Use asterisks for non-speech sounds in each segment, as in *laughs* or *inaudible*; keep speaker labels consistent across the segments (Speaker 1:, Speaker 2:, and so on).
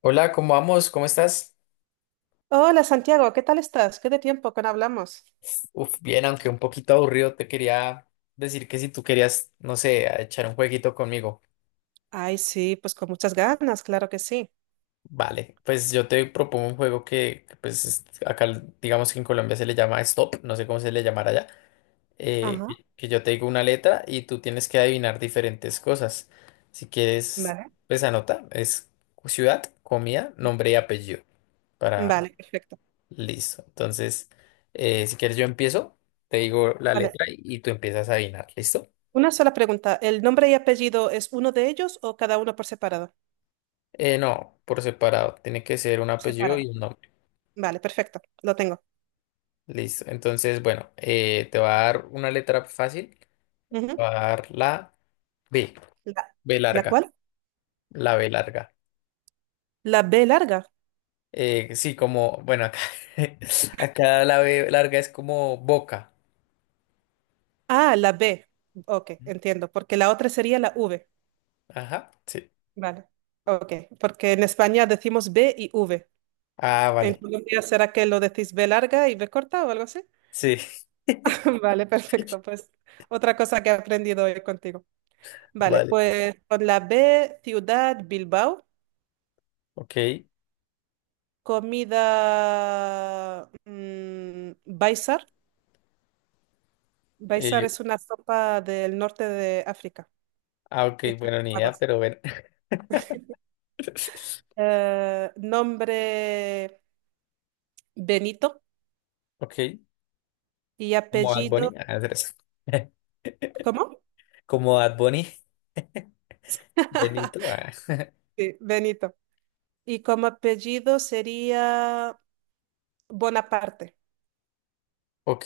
Speaker 1: Hola, ¿cómo vamos? ¿Cómo estás?
Speaker 2: Hola Santiago, ¿qué tal estás? ¿Qué de tiempo que no hablamos?
Speaker 1: Bien, aunque un poquito aburrido, te quería decir que si tú querías, no sé, a echar un jueguito conmigo.
Speaker 2: Ay, sí, pues con muchas ganas, claro que sí.
Speaker 1: Vale, pues yo te propongo un juego que acá digamos que en Colombia se le llama Stop, no sé cómo se le llamará allá, eh,
Speaker 2: Ajá.
Speaker 1: que que yo te digo una letra y tú tienes que adivinar diferentes cosas. Si quieres,
Speaker 2: Vale.
Speaker 1: pues anota, es ciudad, comida, nombre y apellido para,
Speaker 2: Vale, perfecto.
Speaker 1: listo. Entonces, si quieres yo empiezo, te digo la
Speaker 2: Vale.
Speaker 1: letra y tú empiezas a adivinar. ¿Listo?
Speaker 2: Una sola pregunta. ¿El nombre y apellido es uno de ellos o cada uno por separado?
Speaker 1: No, por separado. Tiene que ser un apellido y
Speaker 2: Separado.
Speaker 1: un nombre.
Speaker 2: Vale, perfecto. Lo tengo.
Speaker 1: Listo. Entonces, bueno, te va a dar una letra fácil. Te
Speaker 2: Ujú.
Speaker 1: va a dar la B.
Speaker 2: ¿La,
Speaker 1: B
Speaker 2: la
Speaker 1: larga.
Speaker 2: cuál?
Speaker 1: La B larga.
Speaker 2: La B larga.
Speaker 1: Sí, como, bueno, acá, *laughs* acá la B larga es como boca.
Speaker 2: Ah, la B. Ok, entiendo, porque la otra sería la V.
Speaker 1: Ajá, sí.
Speaker 2: Vale. Ok, porque en España decimos B y V.
Speaker 1: Ah,
Speaker 2: ¿En
Speaker 1: vale.
Speaker 2: Colombia será que lo decís B larga y B corta o algo así?
Speaker 1: Sí,
Speaker 2: *laughs* Vale, perfecto. Pues otra cosa que he aprendido hoy contigo.
Speaker 1: *laughs*
Speaker 2: Vale,
Speaker 1: vale.
Speaker 2: pues con la B, ciudad, Bilbao,
Speaker 1: Ok.
Speaker 2: comida, baisar. Baisar es una sopa del norte de África,
Speaker 1: Ah, ok,
Speaker 2: hecha
Speaker 1: bueno,
Speaker 2: con
Speaker 1: ni idea,
Speaker 2: habas.
Speaker 1: pero bueno. *laughs*
Speaker 2: Nombre Benito
Speaker 1: Ok.
Speaker 2: y
Speaker 1: Como Bad
Speaker 2: apellido,
Speaker 1: Bunny. Ah, tres. *laughs*
Speaker 2: ¿cómo?
Speaker 1: Como Bad Bunny.
Speaker 2: *laughs*
Speaker 1: Benito. Ah.
Speaker 2: Sí, Benito. Y como apellido sería Bonaparte.
Speaker 1: Ok,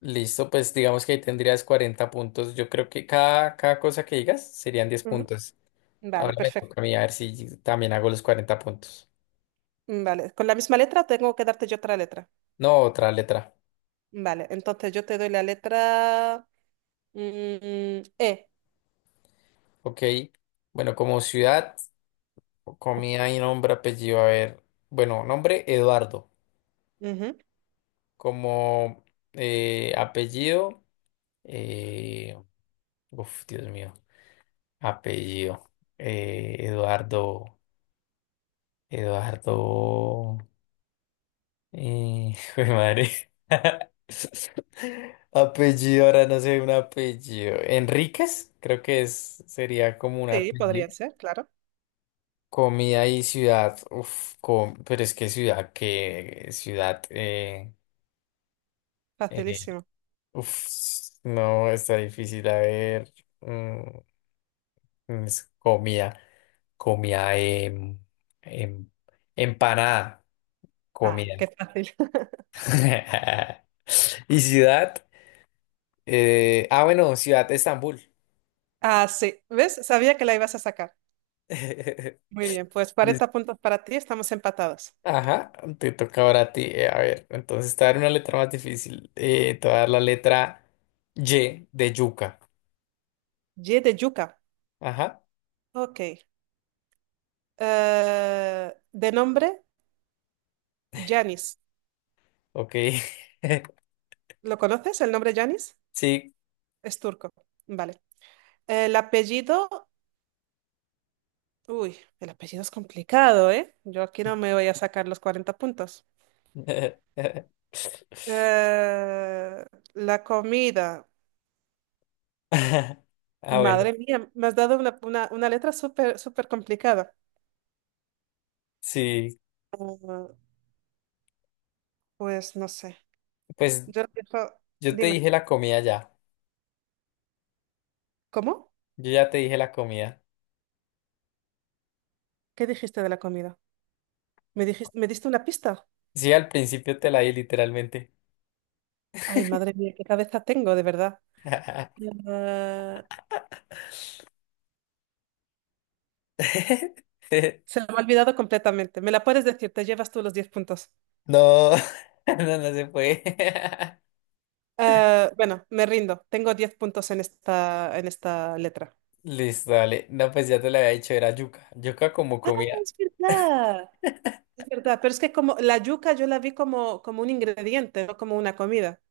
Speaker 1: listo. Pues digamos que ahí tendrías 40 puntos. Yo creo que cada cosa que digas serían 10
Speaker 2: Ujú.
Speaker 1: puntos. Ahora
Speaker 2: Vale,
Speaker 1: me
Speaker 2: perfecto.
Speaker 1: toca a mí a ver si también hago los 40 puntos.
Speaker 2: Vale, con la misma letra tengo que darte yo otra letra.
Speaker 1: No, otra letra.
Speaker 2: Vale, entonces yo te doy la letra E.
Speaker 1: Ok. Bueno, como ciudad, comida y nombre, apellido. A ver. Bueno, nombre Eduardo.
Speaker 2: Ujú.
Speaker 1: Como apellido. eh, Uf, Dios mío. Apellido. Eduardo. Eduardo. *laughs* Jue madre. *laughs* Apellido, ahora no sé un apellido. Enríquez, creo que es, sería como un
Speaker 2: Sí,
Speaker 1: apellido.
Speaker 2: podría ser, claro.
Speaker 1: Comida y ciudad. Pero es que ciudad, que ciudad. Eh,
Speaker 2: Facilísimo.
Speaker 1: uf, no, está difícil. A ver. mm, es comida. Comida. Em, empanada.
Speaker 2: Ah,
Speaker 1: Comida.
Speaker 2: qué fácil. *laughs*
Speaker 1: *laughs* ¿Y ciudad? Ah, bueno, ciudad de Estambul.
Speaker 2: Ah, sí. ¿Ves? Sabía que la ibas a sacar.
Speaker 1: *laughs*
Speaker 2: Muy bien, pues
Speaker 1: Listo.
Speaker 2: 40 puntos para ti, estamos empatados.
Speaker 1: Ajá, te toca ahora a ti. A ver, entonces te voy a dar una letra más difícil. Te voy a dar la letra Y de yuca.
Speaker 2: Y de yuca.
Speaker 1: Ajá,
Speaker 2: Ok. De nombre, Yanis.
Speaker 1: ok. *laughs*
Speaker 2: ¿Lo conoces? ¿El nombre Yanis?
Speaker 1: Sí.
Speaker 2: Es turco. Vale. El apellido. Uy, el apellido es complicado, ¿eh? Yo aquí no me voy a sacar los 40 puntos.
Speaker 1: *laughs*
Speaker 2: Eh, la comida.
Speaker 1: Ah, bueno,
Speaker 2: Madre mía, me has dado una letra súper, súper complicada.
Speaker 1: sí.
Speaker 2: Ah, pues no sé.
Speaker 1: Pues
Speaker 2: Yo digo,
Speaker 1: yo te
Speaker 2: dime,
Speaker 1: dije la comida ya.
Speaker 2: ¿cómo?
Speaker 1: Yo ya te dije la comida.
Speaker 2: ¿Qué dijiste de la comida? ¿Me dijiste, me diste una pista?
Speaker 1: Sí, al principio te la di literalmente.
Speaker 2: Ay, madre mía, qué cabeza tengo, de verdad.
Speaker 1: *laughs*
Speaker 2: Ah, se me ha olvidado completamente. Me la puedes decir, te llevas tú los 10 puntos.
Speaker 1: No, *laughs* no, no se puede. *laughs*
Speaker 2: Ah, bueno, me rindo. Tengo 10 puntos en esta letra.
Speaker 1: Listo, dale. No, pues ya te lo había dicho, era yuca. Yuca como
Speaker 2: Ah,
Speaker 1: comida.
Speaker 2: es verdad. Es verdad, pero es que como la yuca yo la vi como, como un ingrediente, no como una comida.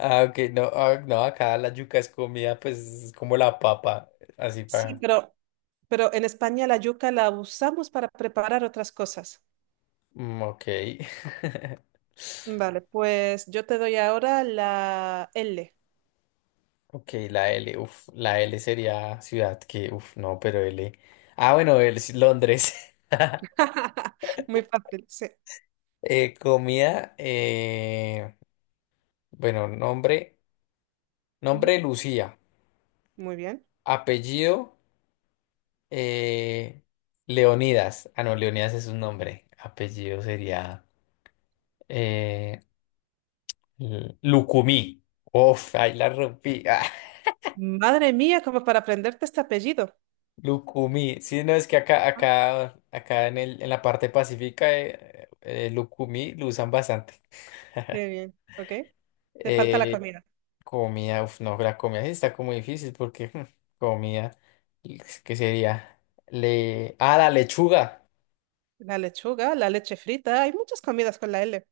Speaker 1: Ah, ok, no, ah, no, acá la yuca es comida, pues es como la papa, así
Speaker 2: Sí,
Speaker 1: para.
Speaker 2: pero en España la yuca la usamos para preparar otras cosas.
Speaker 1: Mm, ok. *laughs*
Speaker 2: Vale, pues yo te doy ahora la L.
Speaker 1: Ok, la L, uf, la L sería ciudad que, uf, no, pero L. Ah, bueno, el- sí, Londres. *laughs*
Speaker 2: *laughs* Muy fácil, sí.
Speaker 1: Eh, comida, eh, bueno,
Speaker 2: Ujú,
Speaker 1: nombre Lucía,
Speaker 2: muy bien.
Speaker 1: apellido, eh, Leonidas. Ah, no, Leonidas es un nombre, apellido sería. Eh, Lucumí. Uf, ahí la rompí. *laughs* Ah,
Speaker 2: Madre mía, como para aprenderte este apellido.
Speaker 1: Lucumí. Sí, no, es que
Speaker 2: Ah,
Speaker 1: acá en el, en la parte pacífica, Lucumí lo usan bastante.
Speaker 2: qué bien, ok. Te falta la
Speaker 1: Eh,
Speaker 2: comida.
Speaker 1: comida, uf, no, la comida sí está como difícil porque *laughs* comida, ¿qué sería? Ah, la lechuga.
Speaker 2: La lechuga, la leche frita, hay muchas comidas con la L.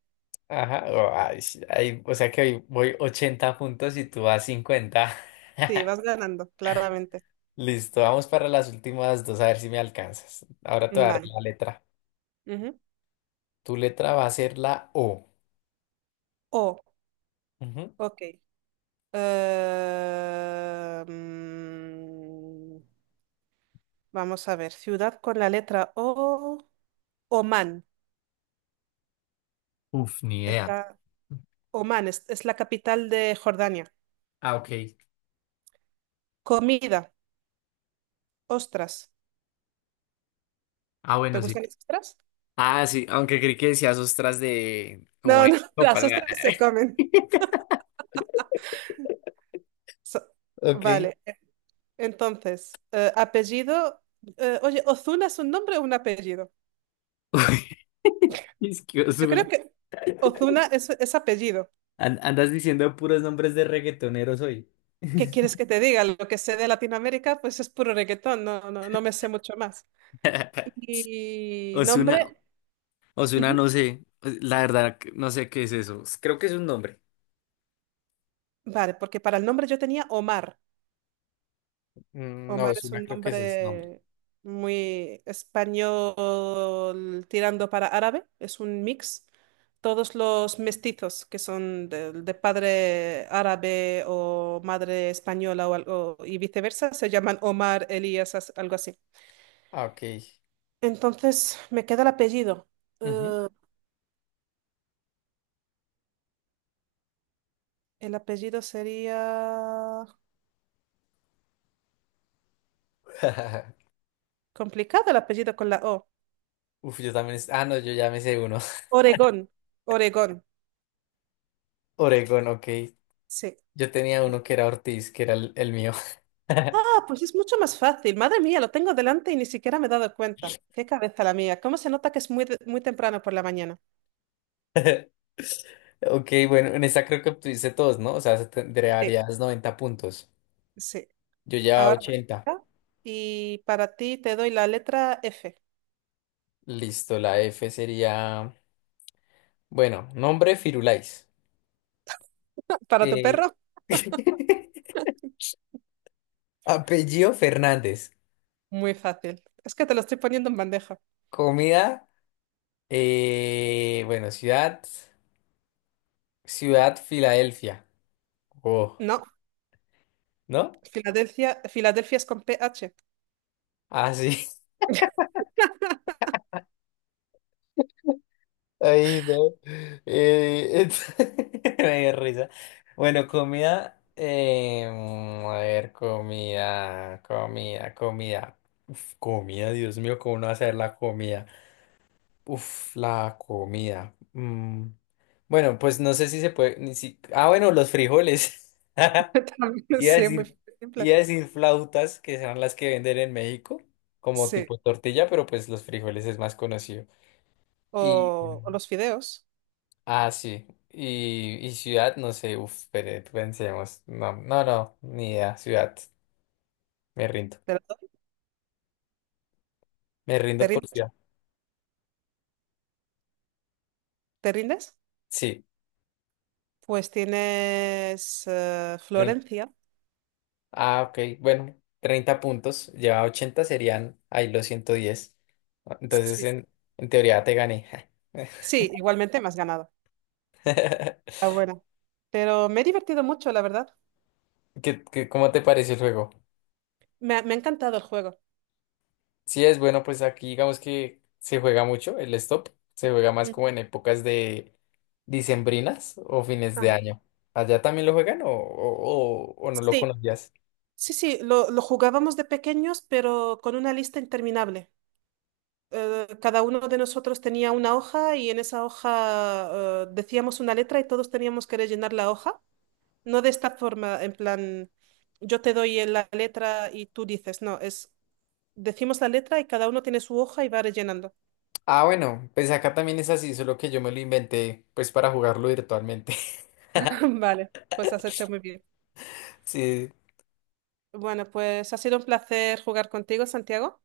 Speaker 1: Ajá, oh, ay, sí, ay, o sea que hoy voy 80 puntos y tú vas 50.
Speaker 2: Sí, vas
Speaker 1: *laughs*
Speaker 2: ganando, claramente.
Speaker 1: Listo, vamos para las últimas dos, a ver si me alcanzas. Ahora te voy a dar
Speaker 2: Vale.
Speaker 1: la letra.
Speaker 2: Ujú.
Speaker 1: Tu letra va a ser la O.
Speaker 2: O,
Speaker 1: Ujú.
Speaker 2: ok. Eh, mm, vamos a ver, ciudad con la letra O, Oman.
Speaker 1: Uf, ni idea.
Speaker 2: Está, Oman es la capital de Jordania.
Speaker 1: Ah, ok.
Speaker 2: Comida, ostras.
Speaker 1: Ah,
Speaker 2: ¿Te
Speaker 1: bueno, sí.
Speaker 2: gustan las ostras?
Speaker 1: Ah, sí, aunque creí que decías ostras de como
Speaker 2: No,
Speaker 1: de
Speaker 2: no, *laughs*
Speaker 1: sopa.
Speaker 2: las ostras se
Speaker 1: *laughs*
Speaker 2: comen. So-
Speaker 1: Ok.
Speaker 2: vale, entonces, apellido. Oye, ¿Ozuna es un nombre o un apellido?
Speaker 1: Es que
Speaker 2: Yo creo
Speaker 1: Ozuna.
Speaker 2: que Ozuna es apellido.
Speaker 1: Andas diciendo puros nombres de reggaetoneros hoy.
Speaker 2: ¿Qué quieres que te diga? Lo que sé de Latinoamérica, pues es puro reggaetón, no, no, no me sé mucho más.
Speaker 1: *laughs*
Speaker 2: Y
Speaker 1: Ozuna,
Speaker 2: nombre,
Speaker 1: Ozuna,
Speaker 2: ujú,
Speaker 1: no sé. La verdad, no sé qué es eso. Creo que es un nombre.
Speaker 2: vale, porque para el nombre yo tenía Omar.
Speaker 1: Mm, no,
Speaker 2: Omar
Speaker 1: es
Speaker 2: es
Speaker 1: una,
Speaker 2: un
Speaker 1: creo que ese es el nombre.
Speaker 2: nombre muy español tirando para árabe, es un mix. Todos los mestizos que son de padre árabe o madre española o, algo- y viceversa se llaman Omar, Elías, as- algo así.
Speaker 1: Ah, ok.
Speaker 2: Entonces, me queda el apellido.
Speaker 1: Ujú.
Speaker 2: Eh, el apellido sería...
Speaker 1: *laughs*
Speaker 2: Complicado el apellido con la O.
Speaker 1: Uf, yo también. Ah, no, yo ya me sé uno. *laughs*
Speaker 2: Oregón. Oregón.
Speaker 1: Oregón, ok.
Speaker 2: Sí.
Speaker 1: Yo tenía uno que era Ortiz, que era el mío.
Speaker 2: Ah, pues es mucho más fácil. Madre mía, lo tengo delante y ni siquiera me he dado cuenta. Qué cabeza la mía. ¿Cómo se nota que es muy, de- muy temprano por la mañana?
Speaker 1: *laughs* Ok, bueno, en esta creo que obtuviste todos, ¿no? O sea,
Speaker 2: Sí,
Speaker 1: 90 puntos.
Speaker 2: sí.
Speaker 1: Yo ya
Speaker 2: Ahora,
Speaker 1: 80.
Speaker 2: y para ti te doy la letra F.
Speaker 1: Listo, la F sería, bueno, nombre Firulais.
Speaker 2: ¿Para tu
Speaker 1: Eh,
Speaker 2: perro?
Speaker 1: *laughs* Apellido Fernández.
Speaker 2: Muy fácil. Es que te lo estoy poniendo en bandeja.
Speaker 1: Comida, bueno, ciudad Filadelfia. Oh,
Speaker 2: No,
Speaker 1: ¿no?
Speaker 2: Filadelfia, Filadelfia es con PH.
Speaker 1: Ah, sí.
Speaker 2: *laughs*
Speaker 1: Ahí no. Eh, es- *laughs* Me dio risa. Bueno, comida. A ver, comida. Uf, comida, Dios mío, ¿cómo no hacer la comida? Uf, la comida. Bueno, pues no sé si se puede. Ni si- Ah, bueno, los frijoles. *laughs*
Speaker 2: *laughs* También,
Speaker 1: Iba a
Speaker 2: sí, es
Speaker 1: decir,
Speaker 2: muy simple.
Speaker 1: iba a decir flautas, que serán las que venden en México, como
Speaker 2: Sí.
Speaker 1: tipo tortilla, pero pues los frijoles es más conocido. Y.
Speaker 2: O los fideos.
Speaker 1: Ah, sí. Y ciudad, no sé, uf, pero pensemos. No, no, no, ni idea. Ciudad, me rindo.
Speaker 2: ¿Te, la doy?
Speaker 1: Me
Speaker 2: ¿Te
Speaker 1: rindo por
Speaker 2: rindes?
Speaker 1: ciudad.
Speaker 2: ¿Te rindes?
Speaker 1: Sí.
Speaker 2: Pues tienes
Speaker 1: trein-
Speaker 2: Florencia.
Speaker 1: Ah, ok. Bueno, 30 puntos. Lleva 80, serían ahí los 110, entonces,
Speaker 2: Sí.
Speaker 1: en teoría te gané. *laughs*
Speaker 2: Sí, igualmente me has ganado. Está buena. Pero me he divertido mucho, la verdad.
Speaker 1: ¿Cómo te pareció el juego?
Speaker 2: Me ha encantado el juego.
Speaker 1: Sí, es bueno, pues aquí digamos que se juega mucho el stop, se juega más
Speaker 2: Ujú.
Speaker 1: como en épocas de dicembrinas o fines de
Speaker 2: Ah,
Speaker 1: año. ¿Allá también lo juegan o no lo
Speaker 2: sí,
Speaker 1: conocías?
Speaker 2: sí, sí, lo jugábamos de pequeños, pero con una lista interminable. Cada uno de nosotros tenía una hoja y en esa hoja decíamos una letra y todos teníamos que rellenar la hoja. No de esta forma, en plan, yo te doy la letra y tú dices, no, es, decimos la letra y cada uno tiene su hoja y va rellenando.
Speaker 1: Ah, bueno, pues acá también es así, solo que yo me lo inventé pues para jugarlo virtualmente. *laughs*
Speaker 2: *laughs* Vale. Pues has hecho muy bien.
Speaker 1: Sí,
Speaker 2: Bueno, pues ha sido un placer jugar contigo, Santiago.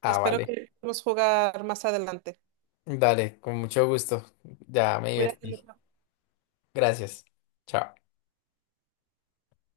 Speaker 1: ah,
Speaker 2: Espero
Speaker 1: vale.
Speaker 2: que podamos jugar más adelante.
Speaker 1: Dale, con mucho gusto. Ya me
Speaker 2: Cuídate
Speaker 1: divertí.
Speaker 2: mucho.
Speaker 1: Gracias. Chao.